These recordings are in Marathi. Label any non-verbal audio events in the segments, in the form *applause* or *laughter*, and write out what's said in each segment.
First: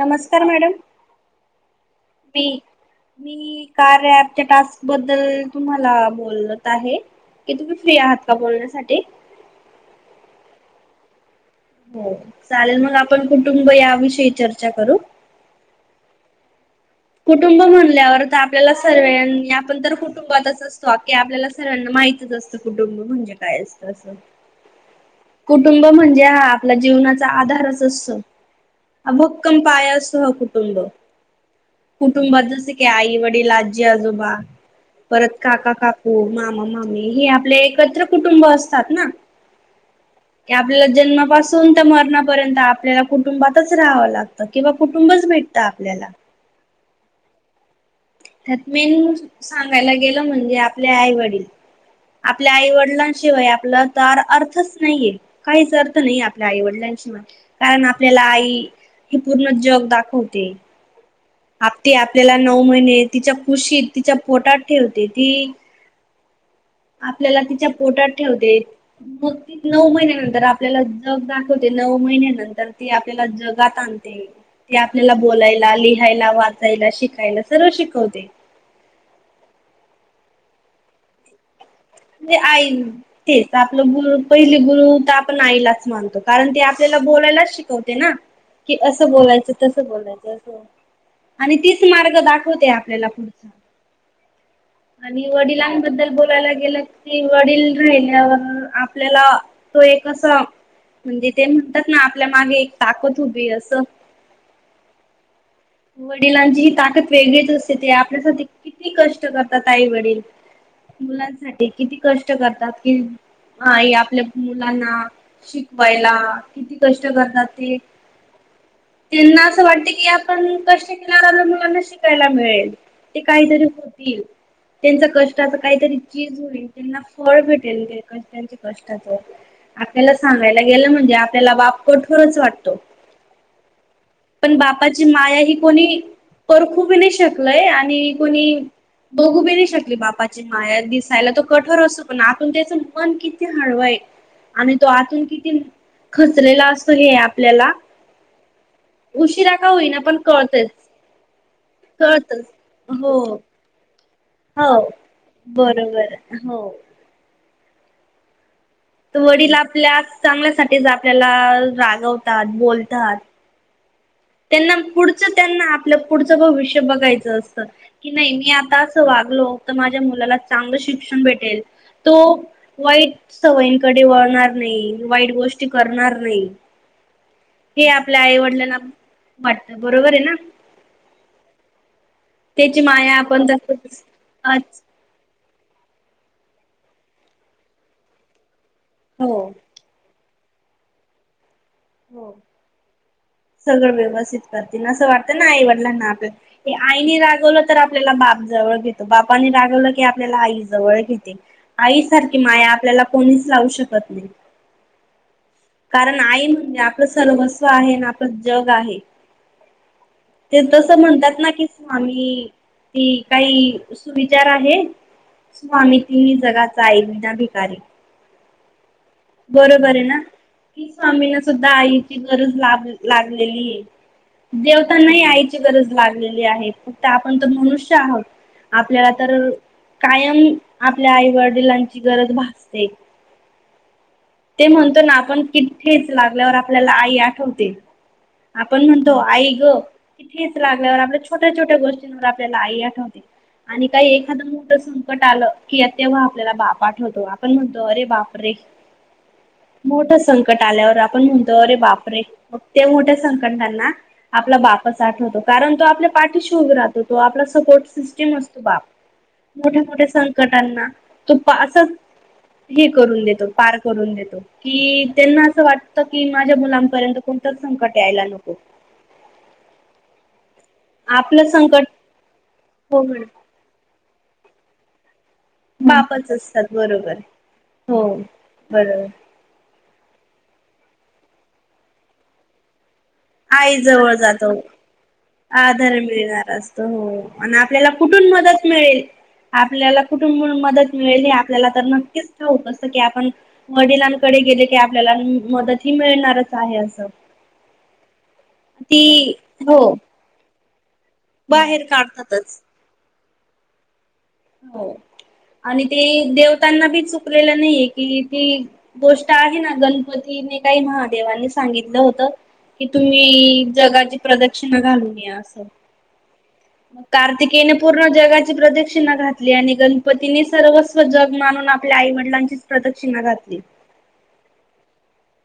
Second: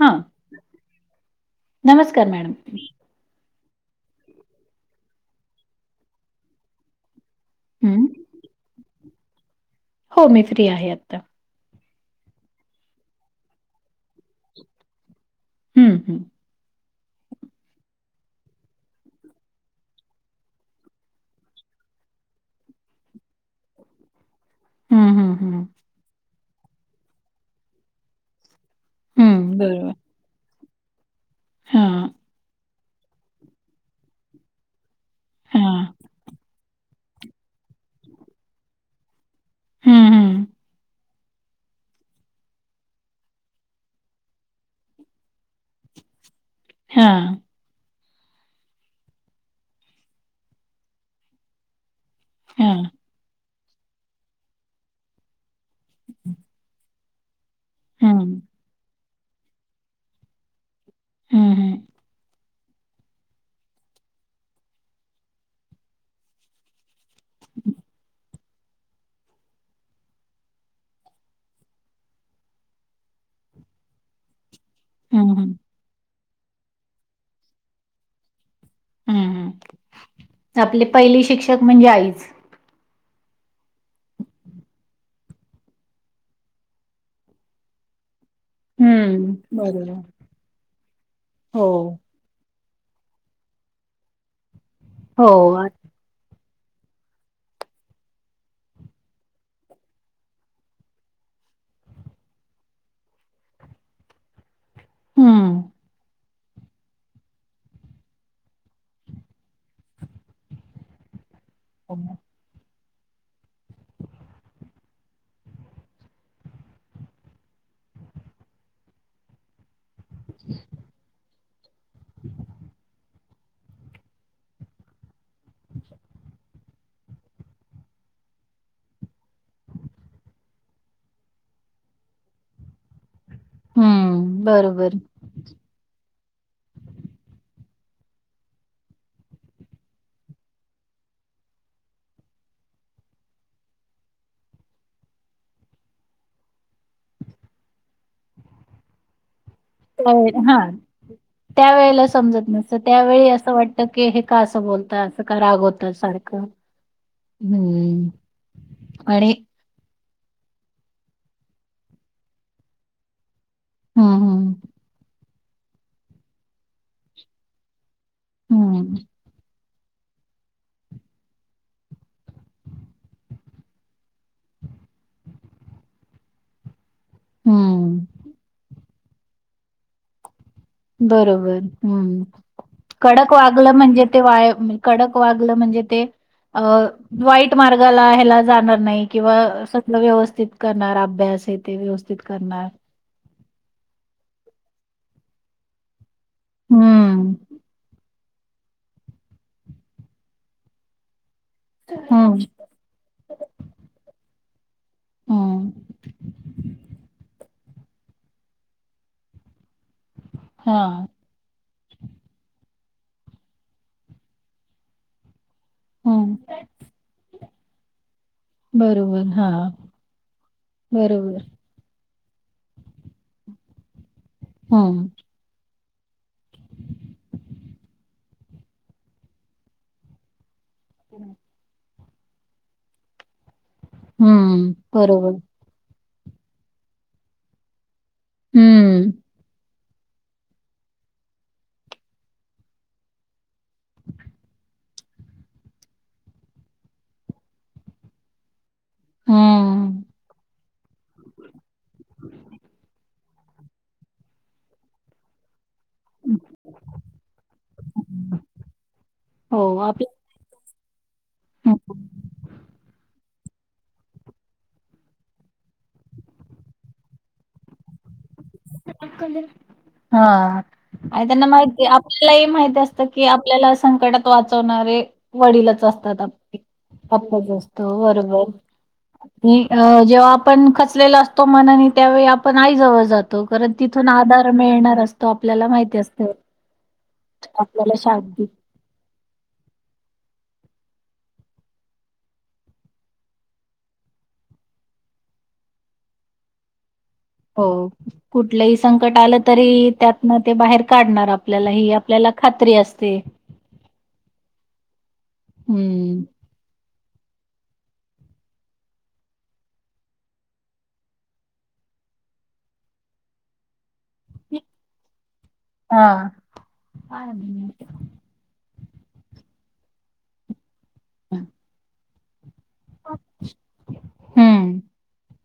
हा मॅडम. नमस्कार मी मॅडम मी. का रॅपच्या टास्क बद्दल तुम्हाला बोलत आहे. की तुम्ही फ्री हं आहात का बोलण्यासाठी? हो मी फ्री आहे आता. हो चालेल मग आपण कुटुंब या विषयी चर्चा करू. हम्म हम्म. कुटुंब म्हणल्यावर तर आपल्याला सर्व्यांनी आपण तर कुटुंबातच असतो की आपल्याला सर्व्यांना माहितच असतं कुटुंब म्हणजे काय असतं असं. हं हं हं कुटुंब म्हणजे हा आपल्या जीवनाचा आधारच असतो. हा हं भक्कम बरोबर पाया असतो हा कुटुंब. हां कुटुंबात जस आई, वडील, आजी, आजोबा परत काका, हां काकू, मामा मामा हे आपले एकत्र कुटुंब असतात ना? हम. क आपल्याला जन्मापासून त्या मरणापर्यंत आपल्याला कुटुंबातच राहावं लागतं. किंवा कुटुंब भेट आपल्याला. हा. त्यातमेन सांगायला गेलं म्हणजे आपले आई वडील. आपल्या आई हां वडिलांशिवाय आपलं तर अर्थच नाहीये. काहीच अर्थ नाही आपल्या आईवडिलांशी कारण हं आपल्याला आई हे पूर्ण जग दाखवते हं आप हं ते आपल्याला नऊ महिने तिच्या कुशीत तिच्या पोटात ठेवते ती आपल्याला तिच्या पोटात ठेवते. मग ती नऊ महिन्यानंतर आपल्याला जग दाखवते. नऊ महिन्या नंतर ती आपल्याला जगात आणते. ते आपल्याला हं हं हं बोलायला, लिहायला, वाचायला, शिकायला सर्व शिकवते. हम्म हम् आपले पहिली शिक्षक म्हणजे आईच. म्हणजे आई तेच आपलं गुरु पहिले गुरु तर आपण आईलाच मानतो कारण ते आपल्याला बोलायलाच शिकवते ना? कि असं हं बोलायचं तसं बरोबर बोलायचं असं आणि हो तीच मार्ग दाखवते. पुढ आणि हो वडिलांबद्दल बोलायला गेलं वडील राहिल्यावर आपल्याला तो एक म्हणजे ते म्हणतात ना आपल्या मागे एक ताकद उभी असं. हम्म. वडिलांची ही ताकद वेगळीच असते. ते आपल्यासाठी किती कष्ट करतात आई वडील. मुलांसाठी किती कष्ट करतात. कि आ आपल्या मुलांना शिकवायला किती कष्ट करतात ते. त्यांना असं वाटत की आपण कष्ट केणार आ ना शिकायला मिळेल. ते काहीतरी होतील. त्यांचा कष्टाच काहीतरी चीज होईल त्यांना फळ भेटेल. ते कष्ट त्यांच्या कष्टाचं. आपल्याला सांगायला गेलं म्हणजे आपल्याला बाप कठोरच वाटतो. हम्म पण बरोबर. बापाची माया ही कोणी परखूब बी नाही शकलय आणि कोणी बघू बी नाही शकली बापाची माया. दिसायला तो कठोर असतो पण आतून त्याच मन किती हळवाय. आणि तो आतून किती खचलेला असतो हे आपल्याला उशिरा. का होईना पण हा कळतच. त्यावेळेला कळतच समजत नसत. हो त्यावेळी असं वाटत की हे का असं हो बोलत? असं का रागवता बरोबर सारखं हो हम्म. तर वडील आपल्या चांगल्यासाठीच आपल्याला रागवतात बोलतात. हं हं त्यांना पुढचं त्यांना आपलं पुढचं भविष्य बघायचं असतं. की नाही मी आता हं, असं वागलो तर माझ्या मुलाला चांगलं शिक्षण भेटेल‌ तो वाईट सवयींकडे वळणार नाही वाईट गोष्टी करणार नाही. हे हं. आपल्या आईवडिलांना वाटतं बरोबर आहे ना बरोबर हम्म त्याची माया कडक आपण वागलं म्हणजे तस ते वा कडक वाग वागलं म्हणजे ते अ वाईट मार्गाला ह्याला जाणार नाही हो किंवा सगळं व्यवस्थित व्यस्थित करणार अभ्यास आहे ते व्यवस्थित हो करणार सगळं व्यवस्थित करतील ना असं वाटतं ना आईवडिलांना आपल्या की आईनी हं, रागवलं तर आपल्याला माफ जवळ घेतो बापानी रागवलं की आपल्याला आई जवळ घेते. आईसारखी हं, माया आपल्याला कोणीच लावू शकत नाही. हं. कारण आई म्हणजे आपलं सर्वस्व आहे आणि आपलं जग आहे. ते तसं हां, म्हणतात ना की स्वामी ती काही सुविचार आहे. स्वामी हं. तिन्ही जगाचा आई विना भिकारी बरोबर. हां, बरोबर आहे ना की स्वामींना बरोबर. सुद्धा आई ची गरज ला लागलेली आहे हं, देेवतांना ही आईची गरज लागलेली आहे फक्त आपण तर मनुष्य आहोत आपल्याला तर कायम आपल्या आई वडिलांची गरज भासते. ते हं. म्हणतो ना बरोबर. आपण किे लागल्यावर आपल्याला आई आठवते आपण हं, म्हणतो आई ग तिथेच लागल्यावर आपल्या छोट्या छोट्या गोष्टींवर आपल्याला आई आठवते. आणि काही एखादं मोठ संकट ट आलं कि तेव्हा आपल्याला बाप आठवतो आपण म्हणतो अरे बाप रे हं. मोठं संकट आल्यावर आपण म्हणतो अरे बापरे मग ते मोठ्या संकट संकटांना आपला बापच आठवतो कारण तो आपल्या पाठीशी उभा राहतो तो आपला सपोर्ट सिस्टम असतो बाप हो, मोठ्या आपलं मोठ्या संकटांना तो असच हे करून देतो पार करून देतो की त्यांना असं वाटत की माझ्या मुलांपर्यंत कोणतच संकट यायला नको हा आणि त्यांना आपलं माहितीये संकट आपल्यालाही माहिती हो असतं की आपल्याला संकटात वाचवणारे वडिलच असतात बापच आपले असतात बरोबर हो आपल्याबरोबर बरोबर अ जेव्हा आपण खचलेला असतो मनाने त्यावेळी आपण आई जवळ जातो. कारण आई तिथून जवळ जातो आधार मिळणार असतो आपल्याला माहिती आदर असतं मिळणार असतो हो आणि आपल्याला कुठून कुठून मदत मिळेल आपल्याला कुठून कुठून मदत आपल्याला तर नक्कीच ठाऊक असत की आपण वडिलांकडे गेले की आपल्याला मदती मिळणारच आहे असं हो कुठलंही संकट ती आलं तरी हो त्यातन ते बाहेर काढणार आपल्याला बाहेर ही आपल्याला काढतातच खात्री असते. हो आणि ते हम्म देवतांना बी चुक लेलं नाहीये कि ती गोष्ट आहे ना गणपतीने काही महादेवांनी सांगितलं होत. कि तुम्ही जगाची प्रदक्षिणा घालून या असं हा कार्तिकेयने पूर्ण जगाची प्रदक्षिणा घातली आणि गणपतीने सर्व जग मानून आपल्या आई वडिलांचीच प्रदक्षिणा घातली.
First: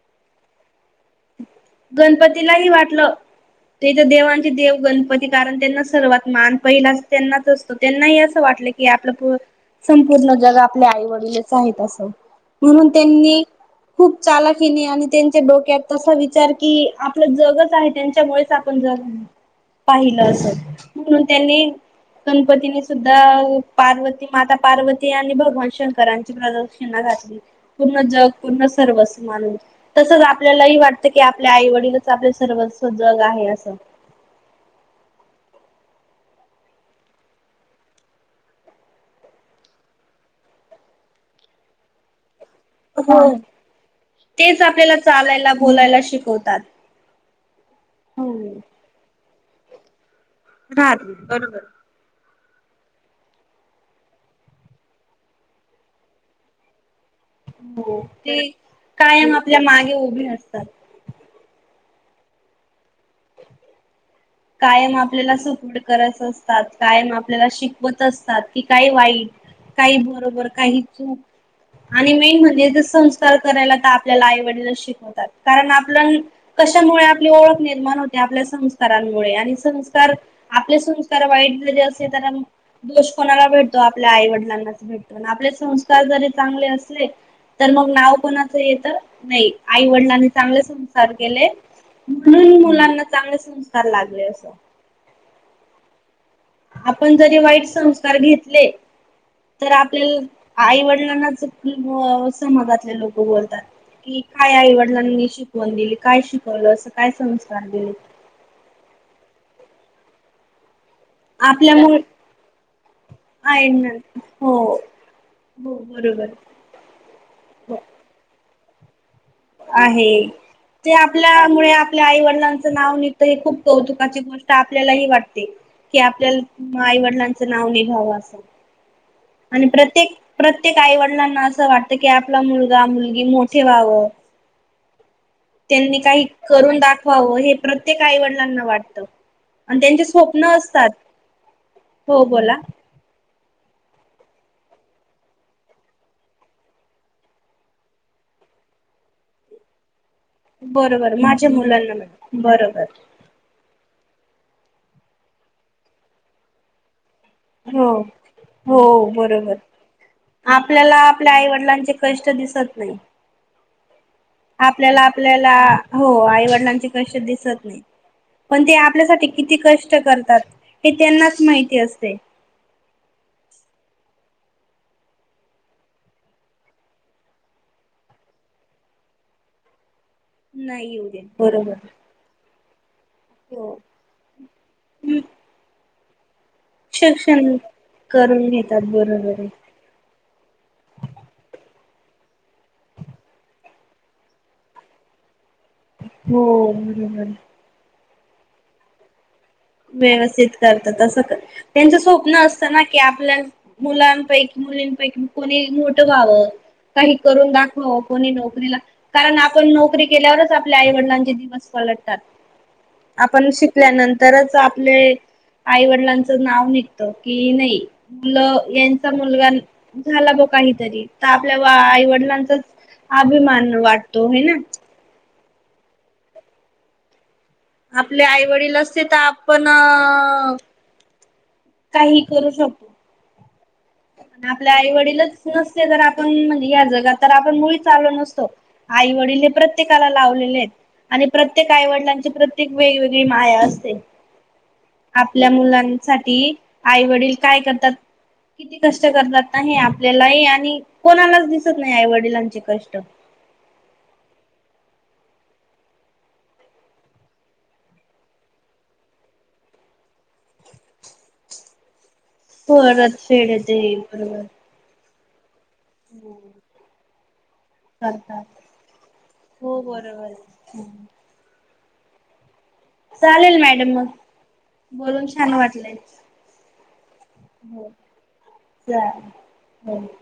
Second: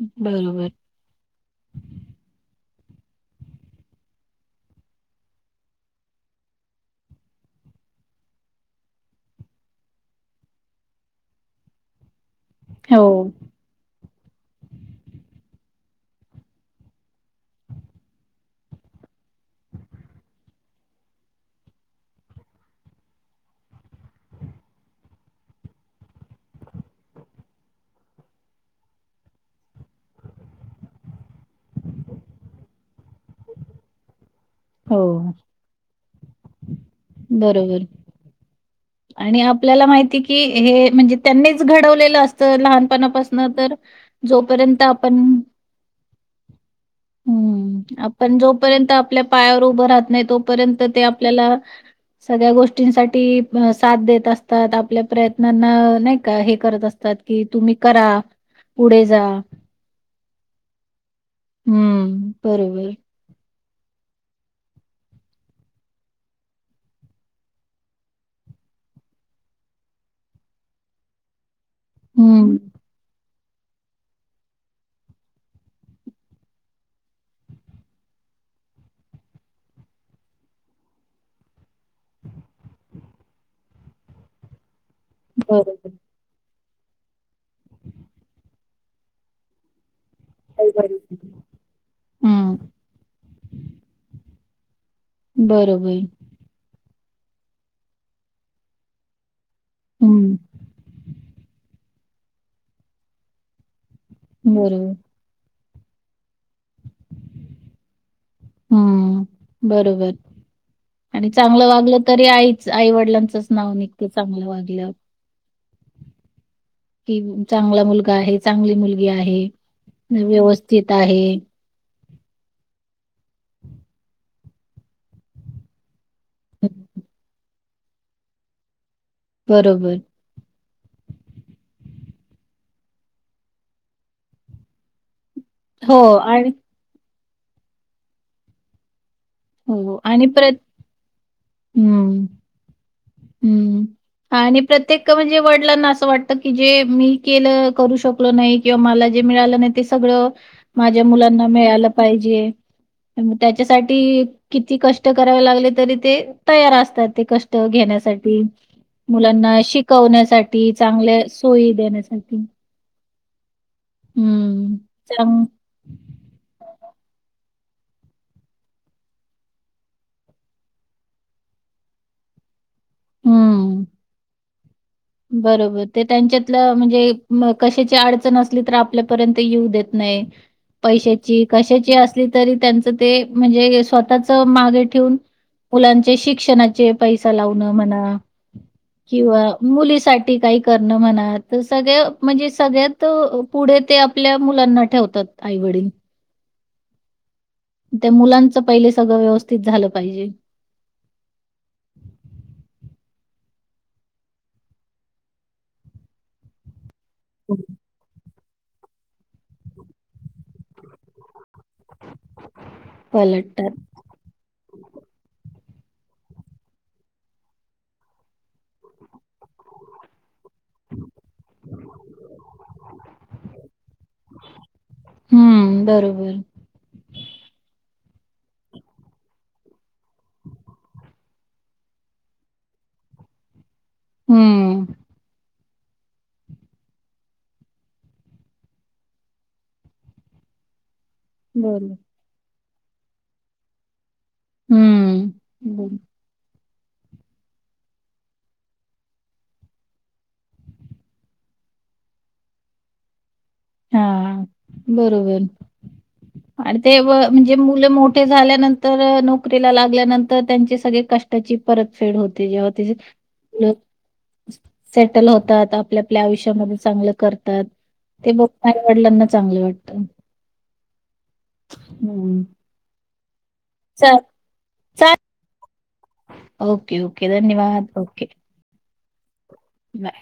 बरोबर बरोबर गणपतीलाही वाटलं ते तर देवांचे देव गणपती कारण त्यांना सर्वात मान पहिला त्यांनाच असतो त्यांनाही असं वाटत वाटत की आपलं संपूर्ण जग आपल्या आई वडीलच आहेत असं म्हणून हो त्यांनी खूप चालाखिनी आणि त्यांच्या डोक्यानी तस विचार की आपलं जगच आहे की त्यांच्यामुळेच आपण जगतोय पाहिलं असेल म्हणून त्यांनी गणपतीनी सुद्धा पार्वती माता पार्वती आणि भगवान शंकरांची प्रदर्शना पूर्ण जग पूर्ण सर्वस्व मानलय तस आप आपल्यालाही वाटतं की आपल्या आई वडीलच आपले सर्वस्व जग आहे असं हो अ बरो ओ बर आणि आपल्याला माहिती हे की म्हणजे त्यांनीच घडवलेलं असत तर हा लहानपणापासून तर तेच जोपर्यंत आपल्याला आपण चालायला बोलायला शिकवतात. हम्म हो आपण जोपर्यंत आपल्या पायावर उभं राहत नाही तोपर्यंत तोपर्यंत राहत ते आपल्याला ना बरोबर. सगळ्यां गोष्टींसाठी भाऊ साथ देत असतात आपल्या प्रयत्नांना नाही का हे करत असतात की तुम्ही हो करा, ते आई वडील पुढे जा. कायम आपल्या मागे उभे असतात हम्म ते बरोबर कायम आपल्याला सपोर्ट करत असतात कायम आपल्याला शिकवत असतात कि काय वाईट होते काही बरोबर काही चूक आणि मेन हं, म्हणजे जस संस्कृती करा करायला ते आपल्याला आईवडील शिकवतात कारण आपल्याला कशामुळे आपली ओळख निर्माण होते आपले संस्कार काही वेळा आपले संस्कार वाईट जे असले तर दोष कोणाला भेटतात आपल्या आई वडिलांचा भेट पण आपले बरोबर. संस्कार जरी चांगले असले तर मग नाव कोणाच येत नाही आईच वडिलानी चांगले काही गरज संस्कार नाही. केले हं, म्हणून मुलांना चांगले संस्कार एस सर बारावी आपण जरी वाईट संस्कार घेतले तर हं, आपल्या आईवडिलांनाच कि मग समाजातील लोक बोलतात की काय बरोबर. आईवडिलांनी शिकवण दिली काय शिकवलं मुलाना असं काय संस्कार दिले बर बाई आणि चांगलं आपल्यामुळे वागलं तरी आईच आई वडिलांचंच आहे नाव निघत चांगलं हो वागल्यावर हो रविवार कि चांगला मुलगा आहे चांगली मुलगी वेळ आहे आहे. नी व्यवस्थित ते आहे आपल्यामुळे आपल्या आई वडिलांच नाव निघत हे खूप कौतुकाची गोष्ट आपल्यालाही वाटते कि आपल्याला आई वडिलांच नाव निघाव की असं आणि बरोबर. प्रत्येक प्रत्येक आई वडिलांना असाव की आपला मुलगा मुलगी मोठे व्हावं व त्यांनी हो काही तरी आणि करून दाखवावं हे प्रत्येक आईवडिलांना वाटतं आणि हो त्यांची प्रत स्वप्न असतात हो बोला हम्म म हा आणि प्रत्येक म्हणजे वडिलांना असं वाटत की जे मी केलं करू शकलो नाही किंवा मला जे जमल नाही जे मिळाले नाही ते सगळ माझ्या बरोबर मुलांना मिळाल म्हण पाहिजे बरोबर हम् त्याच्यासाठी की किती कष्ट करावे लागले तरी ते तयार असतात ते कष्ट हो घेण्यासाठी हो बरोबर मुलांना शिकवण्यासाठी चांगल्या सोयी देण्यासाठी ते कधीच करत नाही हं. आपल्याला चांग आपल्याला आईवडीलाची तसे दिसत नाही पण ते आपल्यासाठी किती कष्ट करतात हे त्यांनाच माहिती असते हम्म मम बरोबर ते त्यांच्यातलं म्हणजे न कशाची अडचण असली तर आपल्यापर्यंत येऊ देत नाही नाही येऊ दे पैशांची बरोबर कशाची असली तरी त्यांच ते हो म्हणजे स्वतःच मागे ठेऊन मुलांचे शिक्षणाचे पैसा लावून. शिक्षण कामना म्हणा करून घेतात बरोबर किंवा आहे मुलीसाठी काही करण म्हणा तस. सगळ म्हणजे सगळ्यात पुढे ते आपल्या मुलांना ठेवतात आईवडील. ह *unintelligible* त्या मुलांच पहिले सगळ व्यवस. व्यवस्थित करता तस तर त्यांच स्वप्न असत ना की आपल्या मुलांपैकी मुलींपैकी कोणी मोठं व्हाव. काही करून हो. दाखवाव कोणी नोकरीला कारण आपण नोकरी केल्यावरच आपल्या आई वडिलांचे दिवस. पलटात आपण पलटतात. शिकल्यानंतरच आपले. ‌ आई वडिलांचं नाव निघत की नाही मुल यांचा मुलगा झाला बघ. काहीतरी त आपल्या आईवडिलांचाच अभिमान वाटतो हिय ना. हम्म बरोबर आपले आई वडील असते तर आपण अ. ‍‌‍ काही करू शकू. आपल्या हम्म. आई वडीलच नसते त आपण म्हणे या जगात तर आपण मुळीच आलो नसतो आई वडील हे प्रत्येकाला लावले. लावलेत आणि प्रत्येक बरं. आईवडिलांची प्रत्येक वेगवेगळी माया असते. हम्म. आपल्या बरं. मुलांसाठी आईवडील काय करतात? किती कष्ट करतात नाही आपल्यालाही आणि कोणालाच दिसत नाही आई वडिलांचे कष्ट. हा बरोबर आणि ते व म्हणजे मुल मोठे झाल्यानंतर नोकरीला लागल्यानंतर त्यांचे सगळे. कष्टाची परतफेड होते जेव्हा ते. परत फेड येते बरोबर सेटल होतात आपल्या आपल्या आयुष्यामध्ये चांगल करतात ते करतात बघ आईवडिलांना चांगले हो वाटत बरोबर हम्म्. चालेल मॅडम मग चा बोलून छान वाटलय. ओके ओके धन्यवाद ओके. ह *unintelligible* नाय.